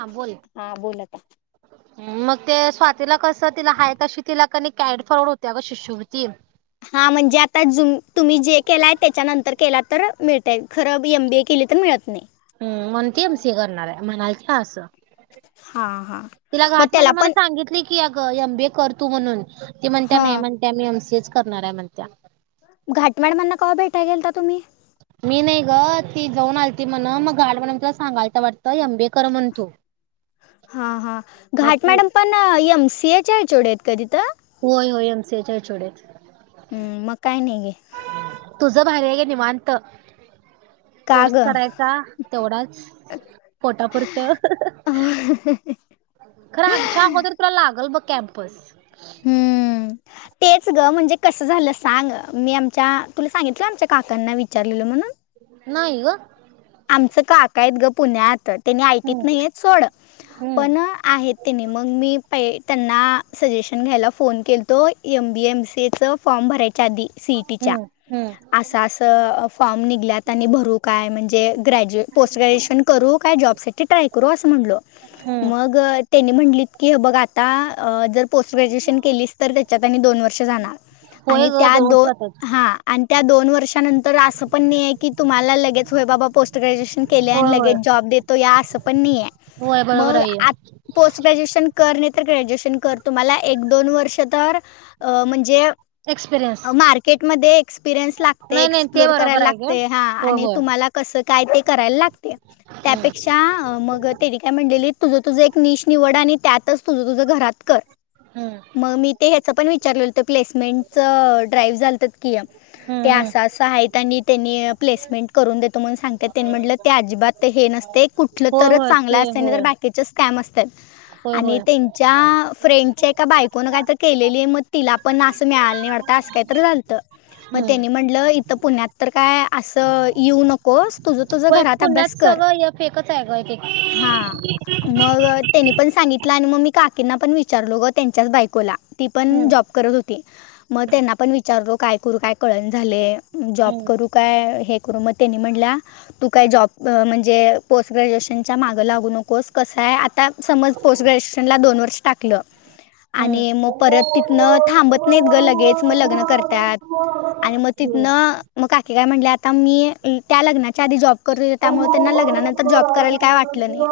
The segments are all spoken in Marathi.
हा बोल हा बोला का मग ते स्वातीला कस तिला आयतंशी तिला कॅड [unintelligible] डायरेक्ट फॉरवर्ड होत्या ग शिश्यवृती. हा म्हणजे आता जुम तुम्ही जे केलाय त्याच्यानंतर केलातं. तर मिळतय खरं एम बी ए केली तर मिळत नाही. म्हण ते एम सी ए करणार आहे म्हनालती असं. हा हा तिला मग घाट मन त्याला मला पण सांगितली की. की अ एम बीए करतू म्हणून ती म्हणत्या नाही ह म्हणत्या मी एमसीएच करणार आहे म्हणत्या. घाट म्याडमां ना, कव्हा भेटाय गेल का तुम्ही. मी नाही ग ती जाऊन आलती म्हण मग गाड मॅडम तिला सांगायचं वाटतं एम बी ए कर म्हणतू. हा हा घाट मॅडम पण एमसीएच्या एच ओ डी आहेत काय तिथं. होय होय एम सी ए च्या एच ओ डी हम्म मकाय नाय गे तुझ भारी आहे की निवांत. का कोर्स ग करायचा तेवढाच. पोटापुरतं खरं आमच्या अगोदर तुला लागल बघ कॅम्पस. हम्म. तेच ग म्हणजे कसं झालं सांग मी आमच्या तुला सांगितलं आमच्या काकांना विचारलेलं म्हणून. नाहीग. आमचं काका आहेत ग पुण्या त. त्यांनी आयटीत हम्म [unintelligible] नाही आहे सोड हम्म पण आहेत त्यांनी मग मी हाये. त्यांना सजेशन घ्यायला फोन केलतो एम बी एम सी एचं फॉर्म भरायच्या आधी. सीईटीच्या हम्म हम्म अस अस फॉर्म निघल्यात आणि भरू काय म्हणजे म्हणजे, ग्रेजु पोस्ट ग्रेड्युएशन करू का जॉब साठी ट्राय करू आस म्हणालो. हम्म मग त्यांनी म्हटली की बघ आता जर पोस्ट ग्रॅज्युएशन केली तर त्याच्यात आणि दोन वर्ष जाणार. होय आणि ग त्या दोन वर्षातच हा आन त्या दोन वर्षानंतर असं पण नाही आहे की तुम्हाला लगेच होय बाबा पोस्ट ग्रॅज्युएश केल आन होय होय लगेच जॉब देतो या आस पण नाही, हे होय बरोबर मग आहे आत पोस्ट ग्रेड्युएशन कर नाही तर ग्रॅज्युएशन कर तुम्हाला एक दोन वर्ष तर अ म्हणजे एक्सपिरियन्स मार्केट मधे एक्सपिरियन्स लागते नाही नाही ते एक्सप्लोर बरोबर करायला आहे ग लागते हा होय आणि होय कस काय ते करायला लागते हम्म त्यापेक्षा मग त्यानी काय म्हणलेले तुझ तुझ एक नीश निवड आणि त्यातच तुझ तुझं घरात कर हम्म मग मी ते ह्याच पण विचारले. ते प्लेसमेंट च ड्राईव्ह झलतत की, हम्म ते हम्म आस आस हायत त्यांनी त्यांनी प्लेसमेंट करून देतो म्हणून सांगत्यात त्यांनी म्हटलं ते अजिबात हे नस ते कुठलं होय तरच होय चांगलं ते असायल नाही तर होय बाकीचे स्कॅम अस होय आणि होय त्यांच्या फ्रेंडच्या एका बायकोनं कायतर केलेली मग तिला पण अस मिळालं नाही वाटतं असं कायतर झालतं मग हम्म त्यांनी म्हटलं इथं पुण्यात तर काय असं येऊ नकोस. तुझं तुझं होय घरात पुण्यात अभ्यास कर. सगळं हे फेकच आहे ग एक एक हा मग. त्यांनी पण सांगितलं आण मी काकींना पण विचारात गो त्यांच्याच बायकोला. ती पण हम्म जॉब करत होती म त्यांना पण विचारलो काय करू काय? कळणा झालंय जॉब हम्म करू काय हे. करु मग त्यांनी म्हटल्या, तू काय जॉब त म्हणजे पोस्ट ग्रॅज्युएशनच्या मागं लागू नकोस. कसं आहे आता समज पोस्ट ग्रेश्यूएशन ला दोन वर्ष टाकलं. हम्म आणि मग परत तिथनं थांबत नाहीत गं लगेच मग लग्न करत्यात. आणि मग हम्म तिथनं मग काकी काय म्हणल्यात. मी त्या लग्नाच्या आधी जॉब करत हां. त्यामुळे त्यांना लग्नानंतर जॉब करायला काय वाटलं नाही.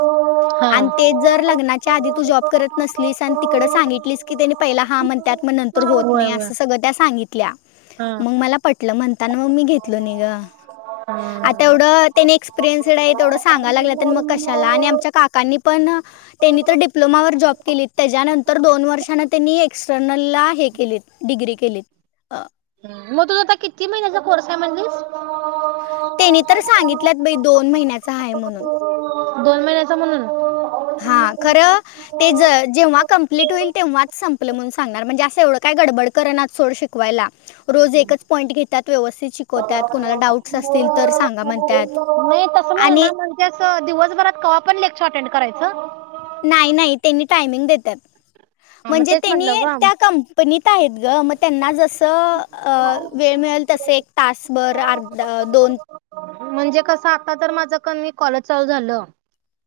आणि ते जर लग्नाच्या आधी तू जॉब करत नसलीस आणि तिकडं सांगितलीस की त्यानी पहिला हा म्हणत्यात. नंतर होत होय, नाही होय. अस सगळं त्या सांगितल्या हां, मग मला पटलं म्हणताना मग मी घेतल नाही गं. हं आता एवढं त्यानी एक्सपिरियन्सड आहेत तेवढं सांगायला लागल्यात आणि मग कशाला आणि आमच्या काकांनी पण त्यांनी तर डिप्लोमावर जाॅ केलीत, त्याच्यानंतर दोन वर्षान त्यांनी एक्सटर्नलला हे केलीत डिग्री केलीत. अ मग तुझा आता किती महिन्याचा कोर्स आहे म्हणलीस? त्यांनी तर सांगितल्यात बाई दोन महिन्याचा हाय म्हणून. दोन महिन्याचा म्हणून? हा खरं ते जेव्हा कम्प्लीट होईल तेव्हाच संपलं म्हणून सांगणार म्हणजे असं एवढं काय गडबड करनात सोड शिकवायला. रोज एकच पॉईंट घेत्यात व्यवस्थित शिकवत्यात कोणाला डाऊटस असतील तर सांगा म्हणत्यात. नाही तसं म्हण ना, म्हणजे असं दिवसभरात कवा पण लेक्चर अटेंड करायचं? नाही नाही त्यांनी टायमिंग देतात. हां, मग म्हणजे तेच त्यांनी म्हटलं गं त्या कंपनीत आहेत ग मग त्यांना जसं वेळ मिळेल मिळेल तसे एक तासभर अर्ध दोन म्हणजे कसं आता तर माझं की नाही कॉलेज चालू झालं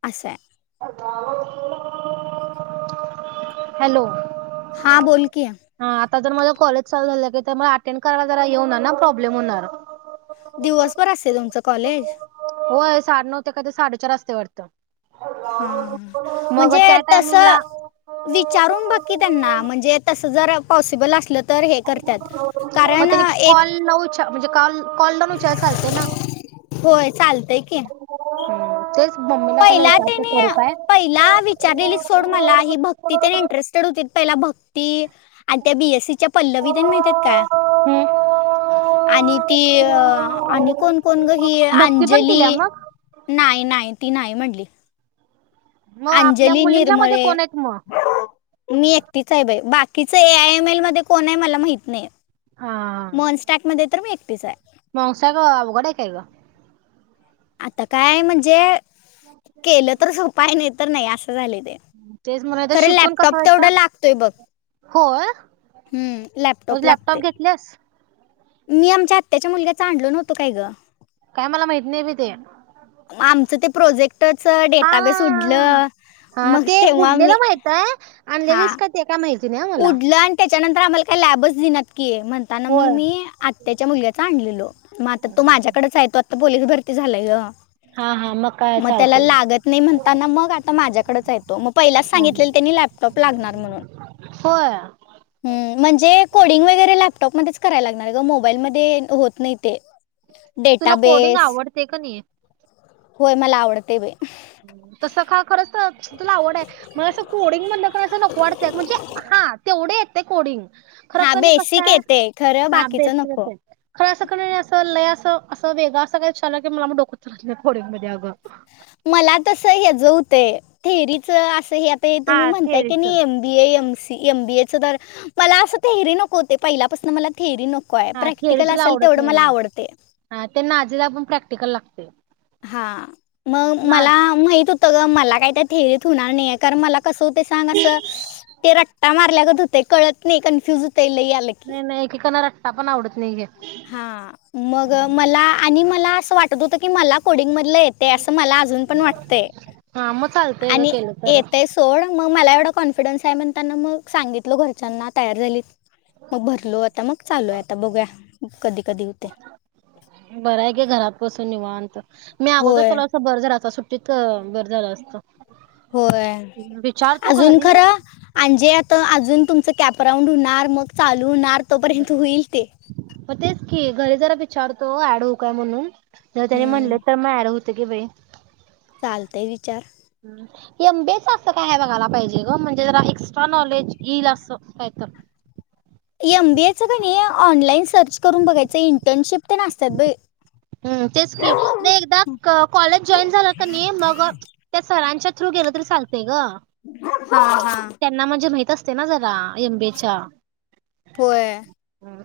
असंय. हॅलो हा बोलकी हा आता जर माझ कॉलेज चालू झालं की म अटेंड करायला जरा हे हुणार ना प्रॉब्लेम होणार. दिवसभर असते तुमचं कॉलेज? होय साडे नऊ ते काय ते साडेचार असतंय वाटतं. हा मग म्हणजे त्या तसं टायमिंगला विचारून बग की त्यांना म्हणजे तसं जर पॉसिबल असलं तर हे करत्यात, मग कारण त्यांनी एक कॉल न उचल म्हणजे कॉल लावून विचारले तर चालते ना होय चालतंय की तेच मम्मीला पहिला विचारतो करू त्यानी काय? पहिला विचारलेली सोड मला ही भक्ती तेन इंटरेस्टेड होती पहिला ती आणि त्या बी एस सी च्या पल्लवी तेन माहित आहेत काय? आणि ती हम्म आणि कोण कोण ही भक्ती पण अंजली केल्या मग नाही नाही ती नाही म्हटली. मग आपल्या अंजली मुलींच्या मध्ये निर्मळे कोण आहेत मग? मी एकटीच आहे बाई बाकीच ए आय एम एल मध्ये कोण आहे मला माहित नाही. हा मॉनस्टॅकमध्ये तर मी एकटीच हाय. मावसा ग अवघड आहे काय ग आता काय म्हणजे केलं तर सोप आहे नाही तर नाही असं झालंय ते, तेच म्हणाले तर खरं शिकून कसं लॅपटॉप व्हायचं? तेवढं लागतोय बघ. होय हम्म लॅपटॉप मग लागते. घेतलेस मी आमच्या आत्याच्या मुलग्याच आणलो नव्हतो काय ग? काय मला माहित नाही बी ते. आमचं ते प्रोजेक्टच हा डेटाबेस हा उडलं. हा मग ते तेव्हा मी उडलेलं माहित आहे हा आणलेलेस का ते काय माहित उडलं आणि त्याच्यानंतर आम्हाला काय लॅबच देईनात. म्हणताना मग होय मी आत्त्याच्या मुलीचा आणलेलो मग आता तो माझ्याकडेच आहे तो पोलीस भरती झालाय ग. हा हा काय मग त्याला चालतंय लागत नाही म्हणताना मग आता माझ्याकडेच आहे तो मग हा पहिलाच हा सांगितलेलं त्यांनी लॅपटॉप लागणार. लागणार म्हणून होय म्हणजे कोडींग वगैरे लॅपटॉपमध्येच कराय लागणार ग मोबाईलमध्ये होत नाही ते. तुला कोडिंग डेटाबेस आवडते का नाही होय मला आवडते बाई तसं का खरंच तुला आवड आहे मला असं कोडिंग म्हणण असं नको वाटतंय म्हणजे हा तेवढे येत कोडिंग खर हा क कस बेसिक आहे येते खरं हा बेस बाकीचं नको बस खर क अस ल असं वेगं असं काय झाललं की मला मग डोकत राथो्यां ममध्ये अगं मला तस हचं होतंय थेरीच असं हे आता हा तुम्ही म्हणताय की थेरीच नाही एम बी ए एम सी एमबीए तर मला अस थरी नको पहिल्यापासून मला थरी नक य हा थेअरी प्रॅक्टिकल तुला असेल आवडत तेवढं नाही मला ना आवडते हा ते नाजीला पण प्रॅक्टिकल लागते हा मग ना मला माहित होत ग मला काय त्या ठे णार नाही कारण मला कस होते सांग अस ते रट्टा मारल्यागत होते कळत नाही कन्फ्युज नाही नाही कीकना रट्टा पण आवडत नाही घे हा मग मला आणि मला असं वाटत होतं की मला कोडिंग मधलं येते असं मला अजून पण वाटतंय हा मग चालतय ग आणि केलं तर येतंय सोड मग मला एवढा कॉन्फिडन्स आहे मण त्यांना मग सांगितल घरच्यांना तयार झाली मग भरलो आता मग चालूय आता बघूया कधी कधी होते बर आहे ग घरात बसून निवान मी अगोदर होय केला असं बर झालात सुट्टीत बरे झालं असत होय अजून घरी खर म्हजे आता अजून तुम कॅपराऊंड होणार मग चालू होणार तोपर्यंत होईल ते मग तेच की घरी जरा विचारतो ऍड होऊ काय म्हणून जर त्यानी म्हणले तर मग ऍड होत की बाई चालतय विचार एमबीच असं काय बघायला पाहिजे ग म्हणजे जरा एक्स्ट्रा नॉलेज येईल असं काय तर ह एम बीएचं का नाही ऑनलाईन सर्च करून बघायचं इंटर्नशिप तर नासतात ब ह् तेच म एकदा कॉलेज जॉईन झाला का नाही मग त्या सरांच्या थ्रू गेलं तरी चालतय ग हा हा त्यांना म्हणजे माहि असते ना जरा एमबेच्या पुय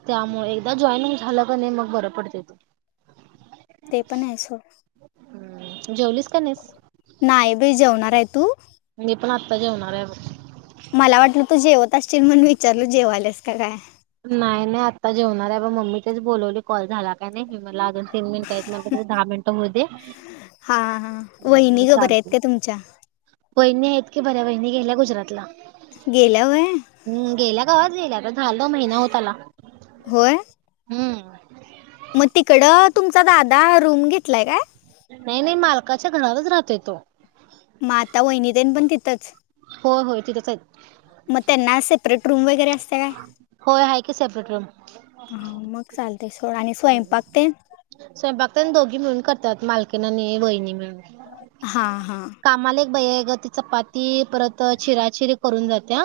त्यामुळे एकदा जॉईनिंग झालं क नाही मग बरं पडते तो ते पण आहे सो ् जेवलीस का नाहीस नाही बाई जेवणार आहे तू म्हणे पण आत्ता जेवणार आहेवर मला वाटलं तू जेवत असशील म्हण विचारल जेवालेस का काय नाही नाही आत्ता जेवणार आहे ब मम्मी तेच बोलवली कॉल झाला काय नाही मला अग तीन मिनिट नंतर दहा मिनिटं होऊ दे हा हा वहिनी ग बरे आहेत का तुमच्या? वहिणी आहेत की बऱ्या वहिणी गेल्या गुजरातला गेल्या वय हम्म गेल्या गवाज गेल्या ग झाल महिना होत आला होय हम्म मग तिकडं तुमचा दादा रूम घेतलाय काय? नाही नाही मालकाच्या घरावरच राहतोय तो म आता वहिनी तेन पण तिथंच हो होय तिथच मग आहेत. त्यांना सेपरेट रूम वगैरे असतिया काय? होय आहे की सेपरेट रूम. हा मग चालतय सोड आणि स्वयंपाक तेन स्वयंपाक तेन दोघी मिळून करत्यात मालकीन आणि वहिणी मिळून हा हा. कामाला बाई एक हाय ग ती चपाती परत चिराचिरी करून जातिया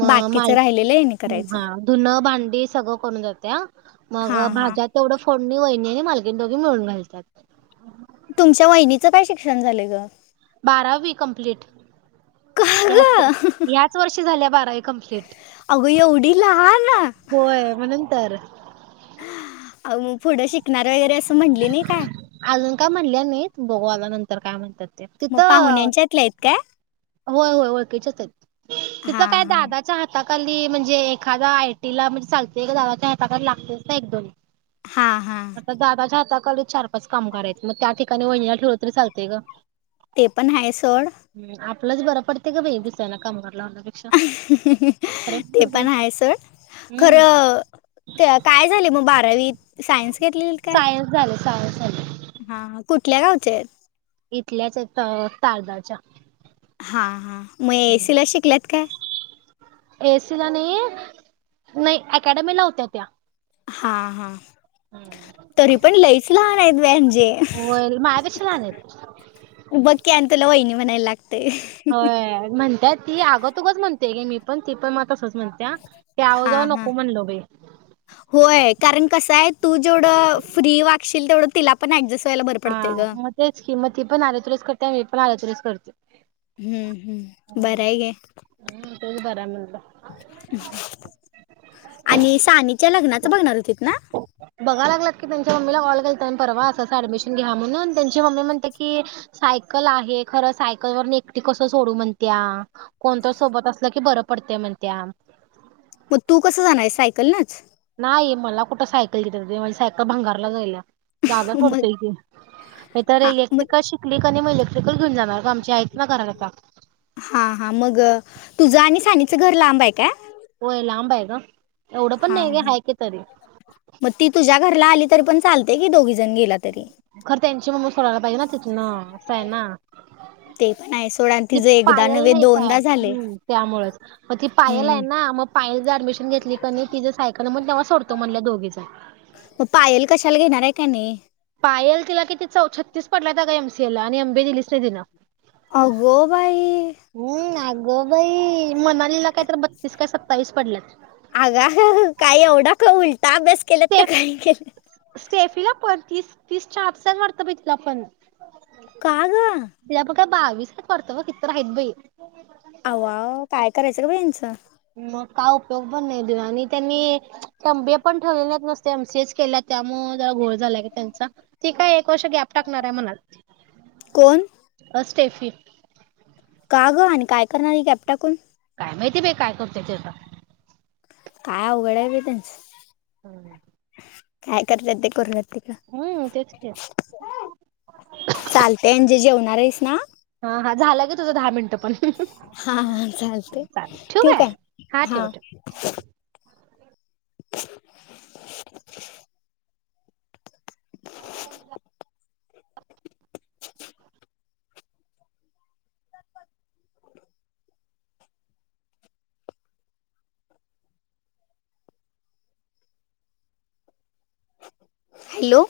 म बाकीचं माल राहिलेलं आहे करायचं हा धुन भांडी सगळं करून जातिया मग हां हां भाज्या तेवढं फोडणी वहिणी आणि मालकीन दोघी मिळून घालत्यात. तुमच्या वहिनीचं काय शिक्षण झालंय ग? बारावी कंप्लीट याच -याच वर्षी झाल्या बारावी कंम्पप्लीट. अगं एवढी लहान अहो, होय म्हणून तर [inaudible] मग पुढं शिकणार वगैरे असं म्हणली नाही काय? अजून काय म्हणल्या नाहित बघू आता नंतर काय म्हणत्यात ते मग तिथं पाहुण्यांच्यातल्या आहेत काय होय -होय ओळखीच्याच आहेत [inaudible] तिथं हां काय हां दादाच्या हातात कली म्हणजे एखादा आयटीला म्हणजे चालतय दादाच्या हाताखाली लागतेच ना एक दोन हा -हा. आता दादाच्या हाताखाली चार पाच कामगार आहेत मग त्या ठिकाणी वहिणीला ठेवलं तरी चालतय ग. ते पण आहे सोड.. आपलच बर पडतय ग बाई दुसऱ्याना काम [inaudible] [inaudible] ते तर बाई पण आहे सोड. हम्म खरं काय झालेय मग बारावीत सायन्स घेतलेलीत काय? सायन्स झाले सायन्स [inaudible] हा हा कुठल्या गावच्या आहेत? इथल्याच आहेत अ तारदाळच्या हा- हा मग एसी ला शिकल्यात काय? एसी ला नाही -नाही अकॅडमीला होत्या त्या हा- हा तरी पण लईच लहान आहेत बाई अंजी जे होय माझ्यापेक्षा लहान आहेत. [inaudible] बघ की आणि तुला वहिनी म्हणाय ला होय म्हणत्या ती आगं तुगच म्हणतोय ग मी पण ती पण मग आता तसं म्हणत्या ते आवो -जावो हां हां नको म्हणलो बाई होय कारण कसं आहे तू जेवढं फ्री वागशील तेवढं तिला पण ऍडजस्ट व्हायला बरं हा पडतंय गं. मग तेच कि मग ती पण अरे तुरेच करतीया आणि मी पण अरे तुरेच करतोय. हम्म- हम्म बराय घे हम्म तेच बरं आहे म्हणलं [inaudible] आणि सानीच्या लग्नाच बघणार होतीत ना? बघाय लागल्यात की त्यांच्या मम्मीला कॉल केलता परवा असं असं ॲडमिशन ऍडमिशन घ्या म्हनून त्यांची मम्मी म्हणत्याकी सायकल आहे, खर सायकल वरन एकटी कस सोडू म्हणत्या त्या कोणतर सोबत असलं की बरं पडतय म्हणत्या. मग तू कस जाणार आहे सायकलनच? नाही मला कुठं सायकल देत्यात माझी सायकल भंगारला जायला. जागा मग फोडतोय की नाही तर हां मग इलेक्ट्रिकल शिकली कनी मग इलेक्ट्रिकल घेऊन जाणार काम हा- हा मग तुझं आणि सानीचं घर लांब आहे काय? होय लांबाय ग? एवढं पण हा नाही ग -हा हाय की तरी मग ती तुझ्या घरला आली तर पण चालते की दोघी जण गेला तरी खरं त्यांची मम्मी सोडायला पाहिजे ना तिथन? असं आहे ना. ते [inaudible] पण आहे सोड आणि [inaudible] ती तिचं एकदा पायल नव्हे नाही का? दोनदा झाले हम्म त्यामुळेच, मग ती पायल आहे हम्म ना मग पायल जर ऍडमिशन घेतली का नाही तिं सायकल मग तेव्हा सोडत म्हणलं दोघीच [inaudible] मग पायल कशाला घेणार आहे का नाही? पायल तिला किती -च छत्तीस पडल्यात अगं एमसीए ला आणि एमबीए दिलीच नाही तिं अगो बाई हम्म.. आग बाई.... [unintelligible] मनालीला काय तर बत्तीस काय सत्तावीस पडल्यात. अगायाय.. काही एवढा का उल्टाअभ्यास केलात? का काही केल्यात? [inaudible] सेफीला पण तीस- तीस आतच आहेत वाटत तिला पण? का ग? तिला पण काय बावीस का वर किती तर आहेत बाई [inaudible] अवा काय करायचं का बाई यांचं मग का उपयोग पण नाही दे [unintelligible] आणि त्यांनी एमबीए पण ठेवलेल नाहित एमसीएसच केल्यात. त्यामुळे जरा घोळ झालाय ग त्यांचा. ते काय एक वर्ष गॅप टाकणार आहे म्हणालती. कोण अ स्टेफी.. का ग? आणि काय करणारी गॅप टाकून? काय माहिती बाई काय करतोय तो आता? काय अवघड आहे बाई त्यांच. हम. काय करतात ते करून देत. हम्म तेच की चालते अंजू जेवणार आहेस ना? हा हा झाल घे तुझं दहा मिनिटं पण. हा हा चालतय चालेल ठेवू ठेऊ काय? हा. ठेव ठेव. हॅलो.